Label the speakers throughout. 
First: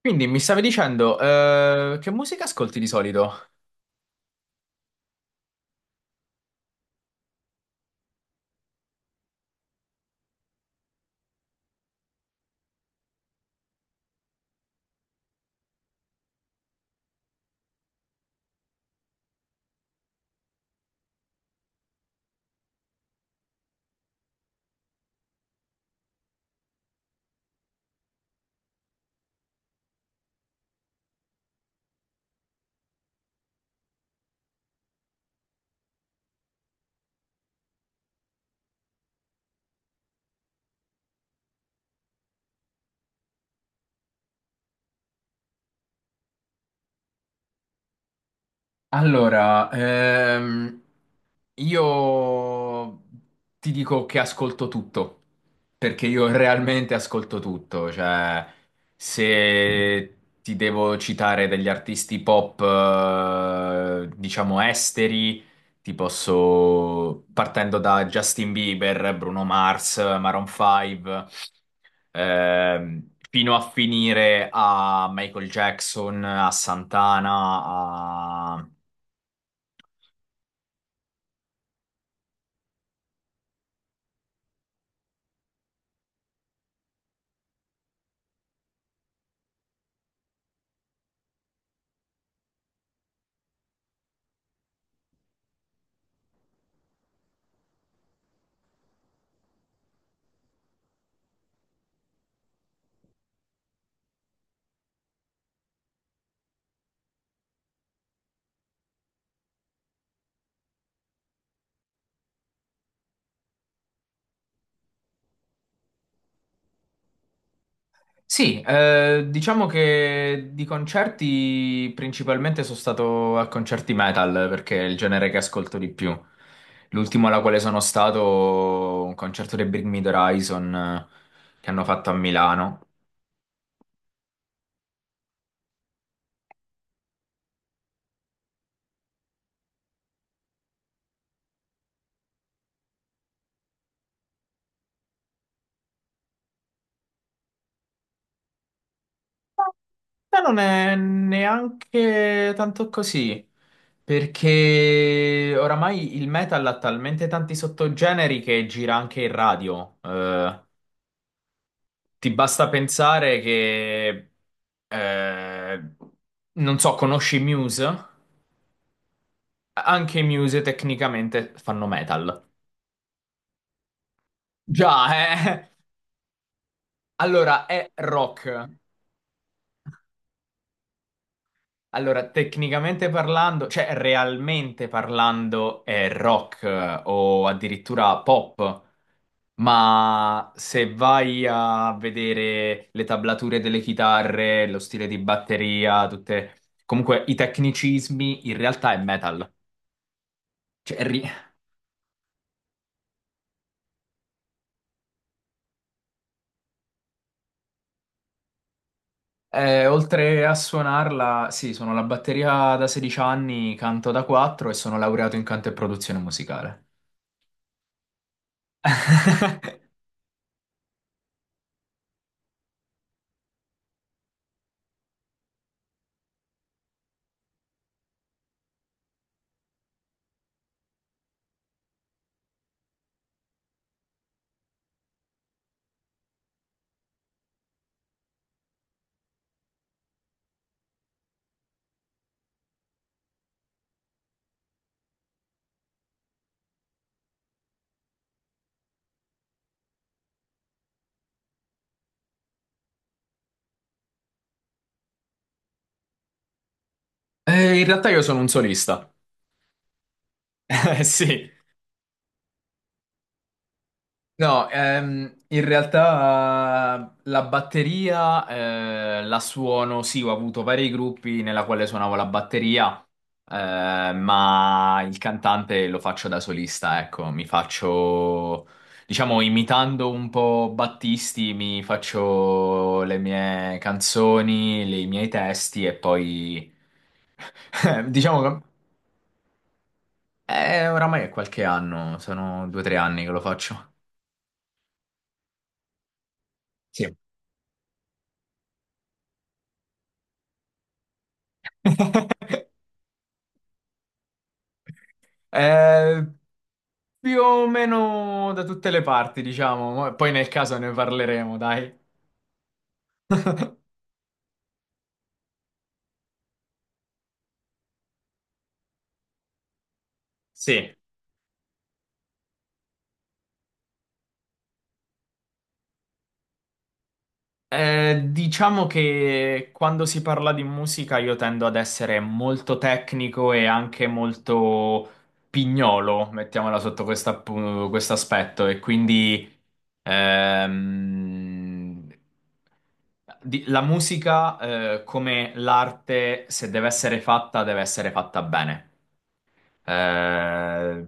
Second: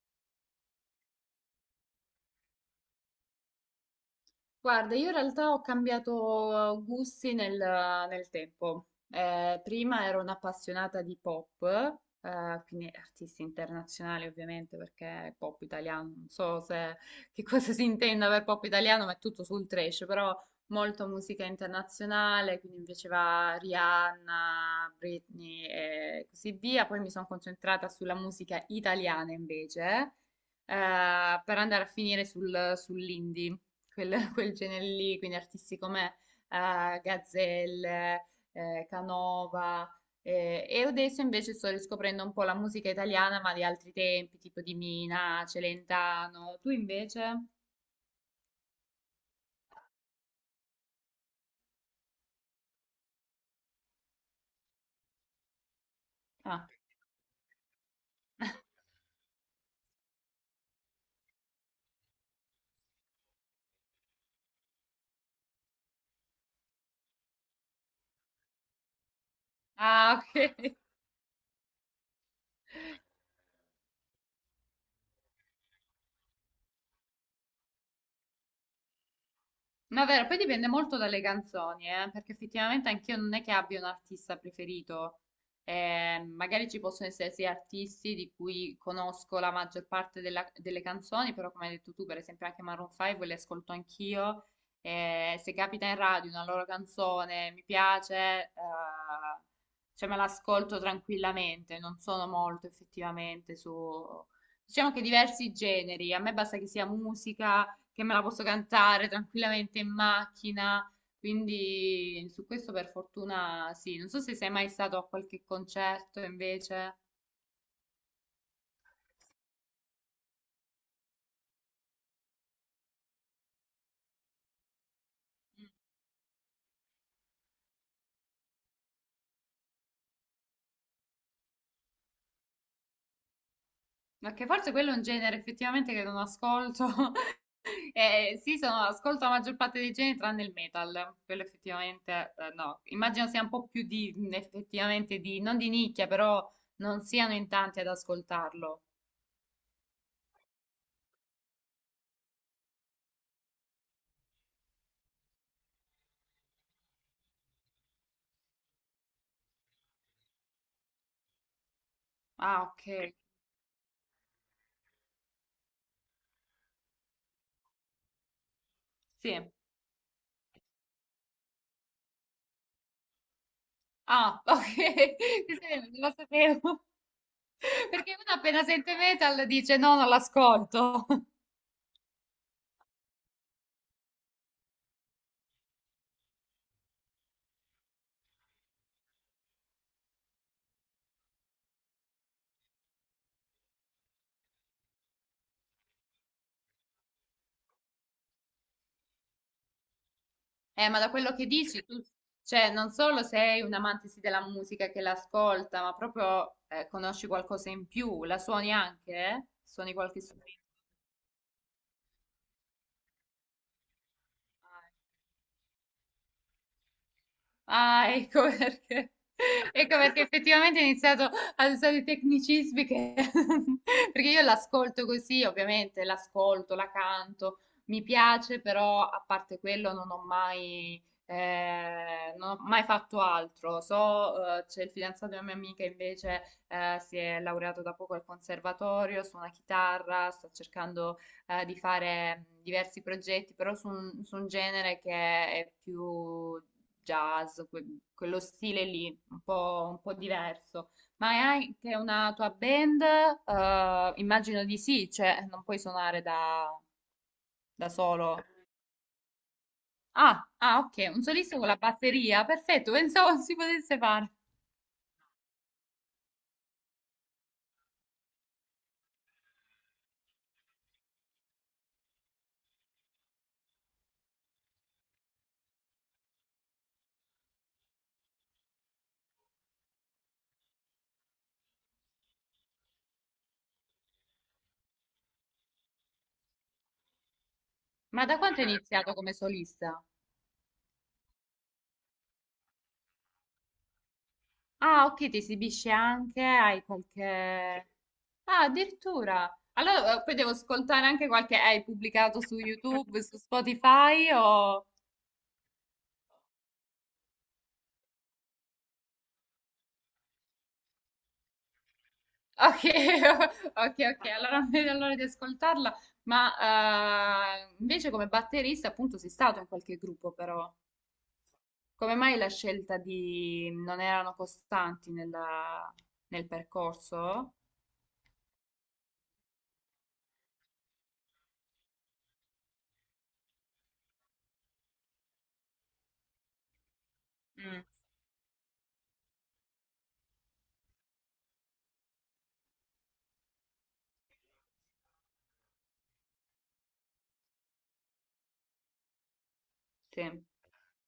Speaker 1: Quindi mi stavi dicendo, che musica ascolti di solito?
Speaker 2: Guarda, io in realtà ho cambiato gusti nel tempo. Prima ero un'appassionata di pop, quindi artisti internazionali ovviamente, perché pop italiano, non so se, che cosa si intenda per pop italiano, ma è tutto sul trash, però molto musica internazionale, quindi mi piaceva Rihanna, Britney e così via. Poi mi sono concentrata sulla musica italiana invece, per andare a finire sull'indie quel, quel genere lì, quindi artisti come Gazzelle, Canova. E adesso invece sto riscoprendo un po' la musica italiana, ma di altri tempi, tipo di Mina, Celentano. Tu invece?
Speaker 1: Allora, io ti dico che ascolto tutto, perché io
Speaker 2: Ah,
Speaker 1: realmente ascolto tutto, cioè se ti devo citare degli artisti pop, diciamo esteri, ti posso, partendo da Justin Bieber, Bruno Mars,
Speaker 2: ah,
Speaker 1: Maroon
Speaker 2: ok.
Speaker 1: 5, fino a finire a Michael Jackson, a Santana, a...
Speaker 2: No, è vero, poi dipende molto dalle canzoni, perché effettivamente anch'io non è che abbia un artista preferito. Magari ci possono essere sì artisti di cui conosco la maggior parte delle canzoni, però come hai detto tu, per esempio anche Maroon 5 le ascolto anch'io. Se capita in radio una loro canzone, mi piace, cioè me l'ascolto tranquillamente, non sono molto effettivamente su... Diciamo che diversi generi, a me basta che sia musica che me la posso cantare tranquillamente in macchina. Quindi su questo per fortuna sì. Non so se sei mai stato a qualche concerto invece,
Speaker 1: Sì, diciamo che di concerti principalmente sono stato a concerti metal perché è il genere che ascolto di più. L'ultimo alla quale sono stato, un concerto dei Bring Me the Horizon che hanno fatto a Milano.
Speaker 2: ma che forse quello è un genere effettivamente che non ascolto. Sì, sono, ascolto la maggior parte dei generi tranne il metal, quello effettivamente no. Immagino sia un po' più di, effettivamente di, non di nicchia, però non siano in tanti ad ascoltarlo.
Speaker 1: Ma non è neanche tanto così, perché oramai il metal ha talmente tanti sottogeneri che gira anche in radio. Ti
Speaker 2: Ah,
Speaker 1: basta
Speaker 2: ok.
Speaker 1: pensare che, eh, non so, conosci Muse?
Speaker 2: Sì.
Speaker 1: Anche i Muse tecnicamente fanno metal.
Speaker 2: Ah, ok.
Speaker 1: Già,
Speaker 2: Sì,
Speaker 1: eh?
Speaker 2: sì, non lo sapevo.
Speaker 1: Allora, è
Speaker 2: Perché uno appena
Speaker 1: rock.
Speaker 2: sente metal dice no, non l'ascolto.
Speaker 1: Allora, tecnicamente parlando, cioè realmente parlando, è rock, o addirittura pop. Ma se vai a vedere le tablature delle chitarre, lo stile di batteria, tutte, comunque i tecnicismi, in realtà è metal.
Speaker 2: Ma
Speaker 1: Cioè,
Speaker 2: da
Speaker 1: ri-
Speaker 2: quello che dici, tu, cioè, non solo sei un amante sì della musica che l'ascolta, ma proprio conosci qualcosa in più, la suoni anche, eh? Suoni qualche
Speaker 1: Oltre a
Speaker 2: strumento.
Speaker 1: suonarla, sì, sono la batteria da 16 anni, canto da 4 e sono laureato in canto e produzione musicale.
Speaker 2: Ah, ecco perché. Ecco perché effettivamente ho iniziato ad usare i tecnicismi che... perché io l'ascolto così, ovviamente l'ascolto, la canto, mi piace, però a parte quello non ho mai, non ho mai fatto altro. So, c'è il fidanzato di una mia amica invece si è laureato da poco al conservatorio, suona chitarra, sta cercando di fare diversi progetti, però su su un genere che è più jazz, quello stile lì, un po' diverso. Ma hai anche una tua band? Immagino di sì, cioè non puoi suonare
Speaker 1: In
Speaker 2: da
Speaker 1: realtà io
Speaker 2: solo.
Speaker 1: sono un solista.
Speaker 2: Ah, ah, ok, un
Speaker 1: Sì,
Speaker 2: solista con la batteria, perfetto, pensavo si potesse fare.
Speaker 1: no, in realtà la batteria la suono, sì, ho avuto vari gruppi nella quale suonavo la batteria, ma il cantante lo faccio da solista, ecco, mi faccio, diciamo, imitando un po' Battisti, mi faccio le mie canzoni, i miei testi e poi,
Speaker 2: Ma da
Speaker 1: diciamo che
Speaker 2: quanto hai iniziato come solista?
Speaker 1: oramai è qualche anno, sono 2 o 3 anni che lo faccio.
Speaker 2: Ah, ok, ti esibisci anche, hai
Speaker 1: Sì.
Speaker 2: qualche... Ah, addirittura. Allora, poi devo ascoltare anche qualche... Hai pubblicato su YouTube, su Spotify o...
Speaker 1: Eh, Più o meno da tutte le parti, diciamo. Poi nel caso ne parleremo, dai.
Speaker 2: Ok, ok, ok, allora non vedo l'ora di ascoltarla, ma invece come batterista appunto sei stato in qualche gruppo però,
Speaker 1: Sì.
Speaker 2: come mai la scelta di non erano costanti nel percorso?
Speaker 1: Diciamo che quando si parla di musica io tendo ad essere molto tecnico e anche molto pignolo, mettiamola sotto
Speaker 2: Mm,
Speaker 1: questo aspetto, e quindi ehm, la musica, come l'arte, se deve essere fatta, deve essere fatta bene.
Speaker 2: sì,
Speaker 1: Eh,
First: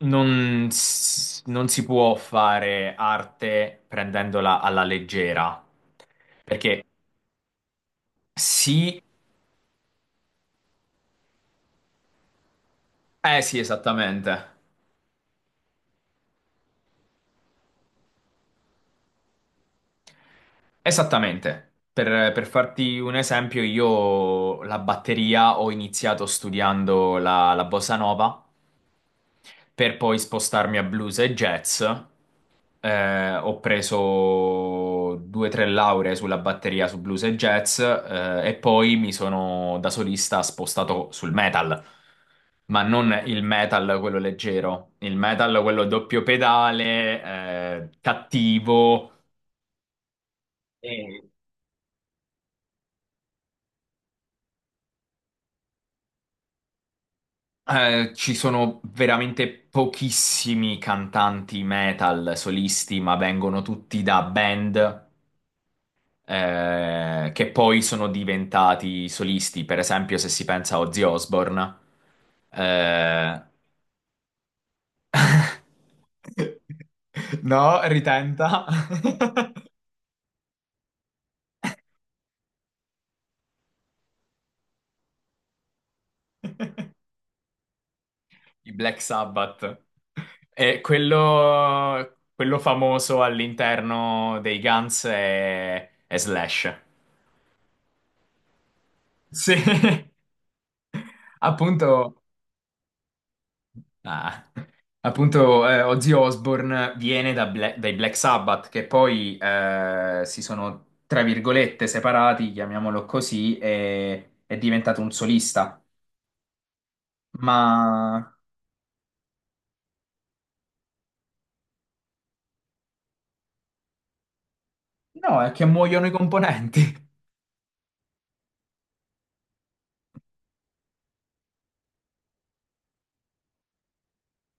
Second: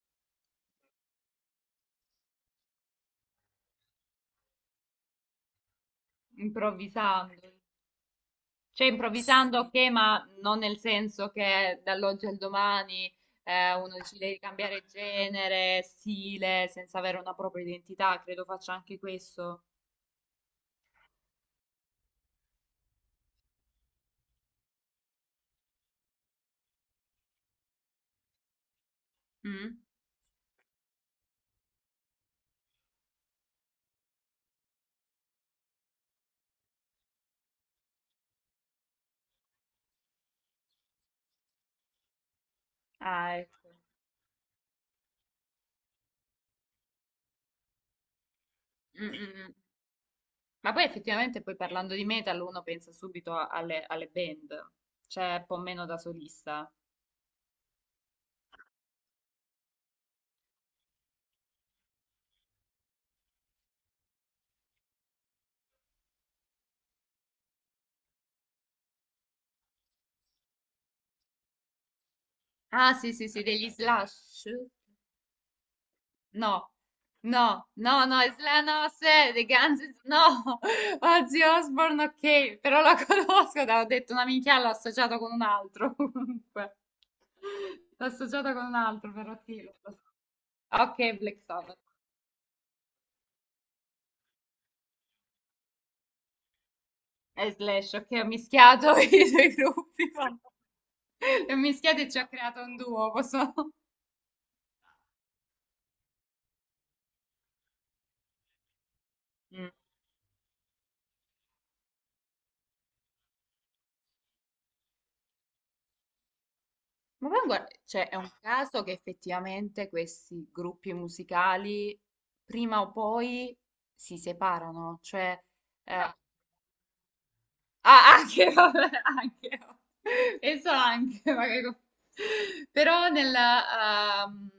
Speaker 1: non si può fare arte prendendola alla leggera, perché
Speaker 2: improvvisando, cioè
Speaker 1: sì,
Speaker 2: improvvisando ok, ma non nel senso che dall'oggi al domani
Speaker 1: eh sì,
Speaker 2: uno decide di
Speaker 1: esattamente,
Speaker 2: cambiare genere, stile, senza avere una propria identità, credo faccia anche questo.
Speaker 1: esattamente. Per farti un esempio, io la batteria ho iniziato studiando la bossa nova
Speaker 2: Mm?
Speaker 1: per poi spostarmi a blues e jazz. Ho preso due o tre lauree sulla batteria su blues e jazz, e poi mi sono da solista spostato sul metal, ma non
Speaker 2: Ah,
Speaker 1: il
Speaker 2: ecco.
Speaker 1: metal quello leggero, il metal quello doppio pedale,
Speaker 2: Mm,
Speaker 1: cattivo.
Speaker 2: mm, mm. Ma poi
Speaker 1: Eh,
Speaker 2: effettivamente poi parlando di metal uno pensa subito alle, alle band, c'è un po' meno da solista.
Speaker 1: Ci sono veramente pochissimi cantanti metal solisti, ma vengono tutti da band, che poi sono diventati solisti. Per esempio, se si pensa a Ozzy Osbourne,
Speaker 2: Ah sì sì
Speaker 1: eh,
Speaker 2: sì, degli Slash? No, no,
Speaker 1: No,
Speaker 2: no, no,
Speaker 1: ritenta.
Speaker 2: Slash no, se, The Guns, N' no, Ozzy Osbourne ok, però la conosco, te l'ho detto una minchia, l'ho associato con un altro comunque, l'ho associato con
Speaker 1: I
Speaker 2: un
Speaker 1: Black
Speaker 2: altro però sì, lo
Speaker 1: Sabbath,
Speaker 2: so.
Speaker 1: e
Speaker 2: Ok, Black Sabbath,
Speaker 1: quello famoso all'interno dei Guns è Slash.
Speaker 2: e Slash, ok, ho mischiato i due
Speaker 1: Sì,
Speaker 2: gruppi. E mischiate ci
Speaker 1: appunto.
Speaker 2: ha creato un duo, posso...
Speaker 1: Ah, appunto, Ozzy Osbourne viene da dai Black Sabbath, che poi
Speaker 2: Mm.
Speaker 1: si sono, tra virgolette, separati, chiamiamolo così, e è diventato un solista.
Speaker 2: Ma poi guarda, cioè, è
Speaker 1: Ma
Speaker 2: un caso che effettivamente questi gruppi musicali prima o poi si separano, cioè
Speaker 1: no, è che muoiono i
Speaker 2: eh,
Speaker 1: componenti.
Speaker 2: ah, anche, vabbè, anche, penso anche, magari. Però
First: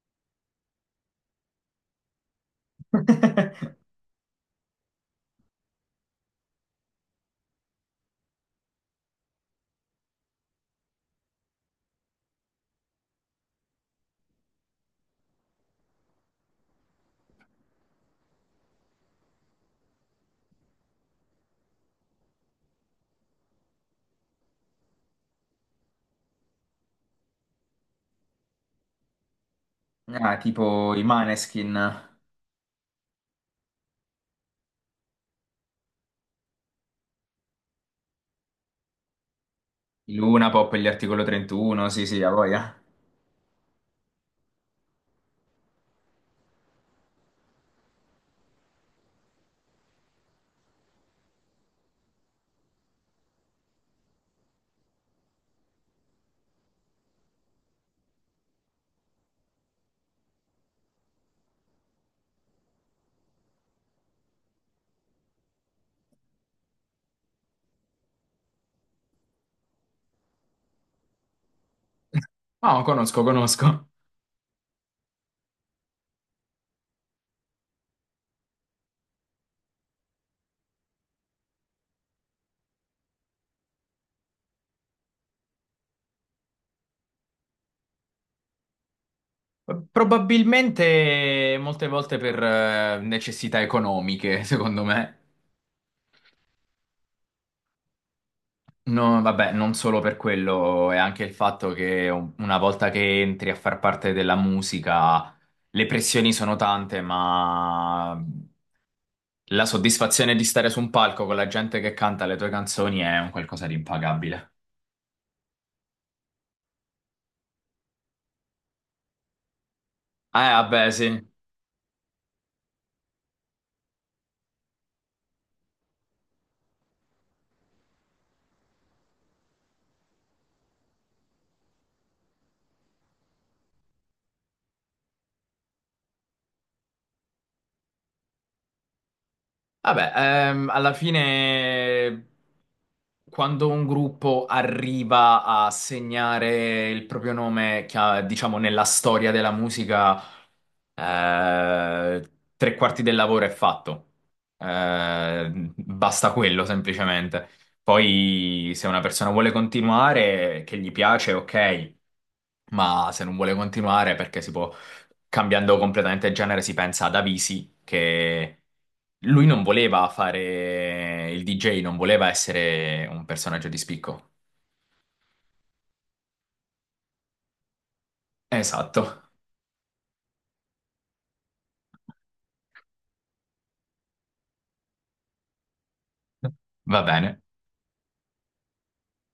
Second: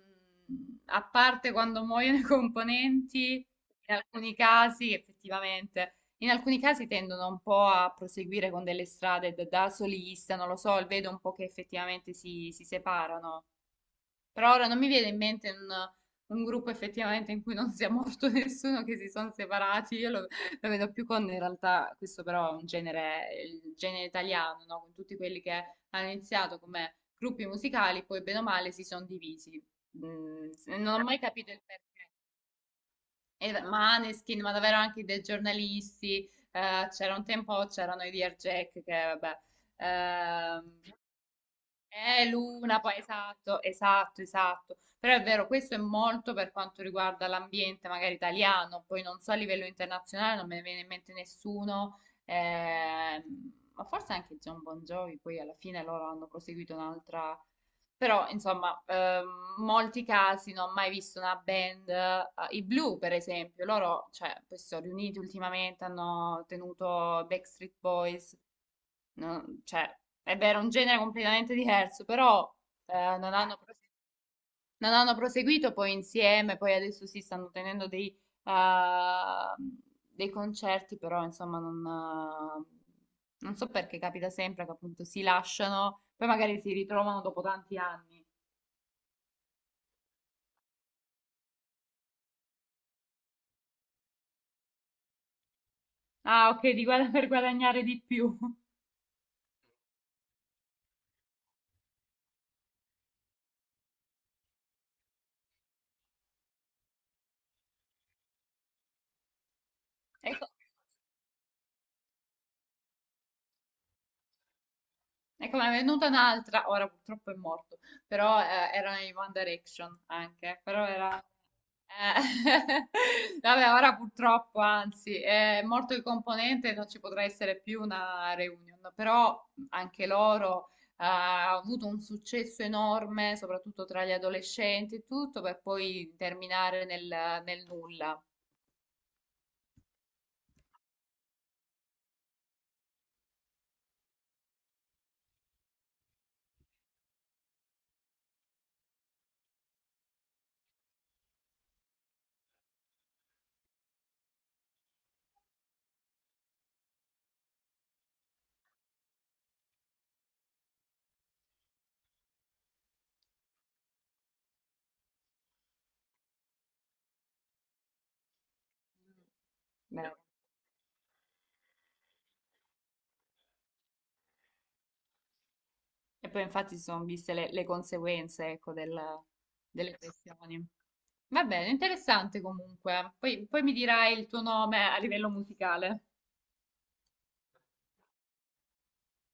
Speaker 2: a parte quando muoiono i componenti, in alcuni casi, effettivamente, in alcuni casi tendono un po' a proseguire con delle strade da solista, non lo so, vedo un po' che effettivamente si separano. Però ora non mi viene in mente un gruppo effettivamente in cui non sia morto nessuno, che si sono separati. Io lo vedo più con, in realtà, questo però è un genere, il genere italiano, no? Con tutti quelli che hanno iniziato come gruppi musicali, poi bene o male si sono divisi.
Speaker 1: Ah,
Speaker 2: Mm,
Speaker 1: tipo
Speaker 2: non
Speaker 1: i
Speaker 2: ho mai capito il
Speaker 1: Maneskin,
Speaker 2: perché. E Maneskin, ma davvero anche dei giornalisti. C'era un tempo, c'erano i Dear Jack, che vabbè.
Speaker 1: i Luna Pop e
Speaker 2: ehm,
Speaker 1: gli Articolo 31, sì, sì, a voglia.
Speaker 2: L'una, poi esatto, esatto, esatto. Però è vero, questo è molto per quanto riguarda l'ambiente, magari italiano, poi non so a livello internazionale, non me ne viene in mente nessuno, ma forse anche John Bon Jovi, poi alla fine loro hanno proseguito un'altra... Però, insomma, molti casi non ho mai visto una band, i Blue per esempio, loro, cioè, poi si sono riuniti ultimamente, hanno tenuto Backstreet Boys, no, cioè, è vero, è un genere completamente diverso, però
Speaker 1: No, conosco,
Speaker 2: non hanno,
Speaker 1: conosco.
Speaker 2: non hanno proseguito poi insieme, poi adesso si stanno tenendo eh, dei concerti, però insomma non so perché capita sempre che appunto si lasciano, poi magari si ritrovano dopo tanti anni.
Speaker 1: Probabilmente molte volte per necessità economiche, secondo me.
Speaker 2: Ah, ok, di per guadagnare di più.
Speaker 1: No, vabbè, non solo per quello, è anche il fatto che una volta che entri a far parte della musica, le pressioni sono tante, ma la soddisfazione di
Speaker 2: Ecco.
Speaker 1: stare su un palco con la gente che canta le tue canzoni è un qualcosa di impagabile.
Speaker 2: Ecco, ne è venuta un'altra, ora purtroppo è morto, però era in One Direction anche, però
Speaker 1: Vabbè,
Speaker 2: era...
Speaker 1: sì.
Speaker 2: eh, Vabbè, ora purtroppo, anzi, è morto il componente, non ci potrà essere più una reunion, però anche loro ha avuto un successo enorme, soprattutto tra gli adolescenti e tutto, per poi terminare nel nulla.
Speaker 1: Vabbè, alla fine quando un gruppo arriva a segnare il proprio nome, diciamo, nella storia della musica, eh, tre quarti del lavoro è fatto. Basta quello semplicemente. Poi, se una persona vuole continuare, che gli piace, ok, ma se non vuole continuare perché si può cambiando completamente genere, si pensa ad Avisi, che lui non voleva
Speaker 2: Beh,
Speaker 1: fare il DJ, non voleva essere un personaggio di spicco.
Speaker 2: e poi infatti si sono viste le conseguenze, ecco,
Speaker 1: Esatto,
Speaker 2: delle questioni. Va bene, interessante comunque. Poi, poi mi dirai il tuo nome a livello musicale.
Speaker 1: va bene.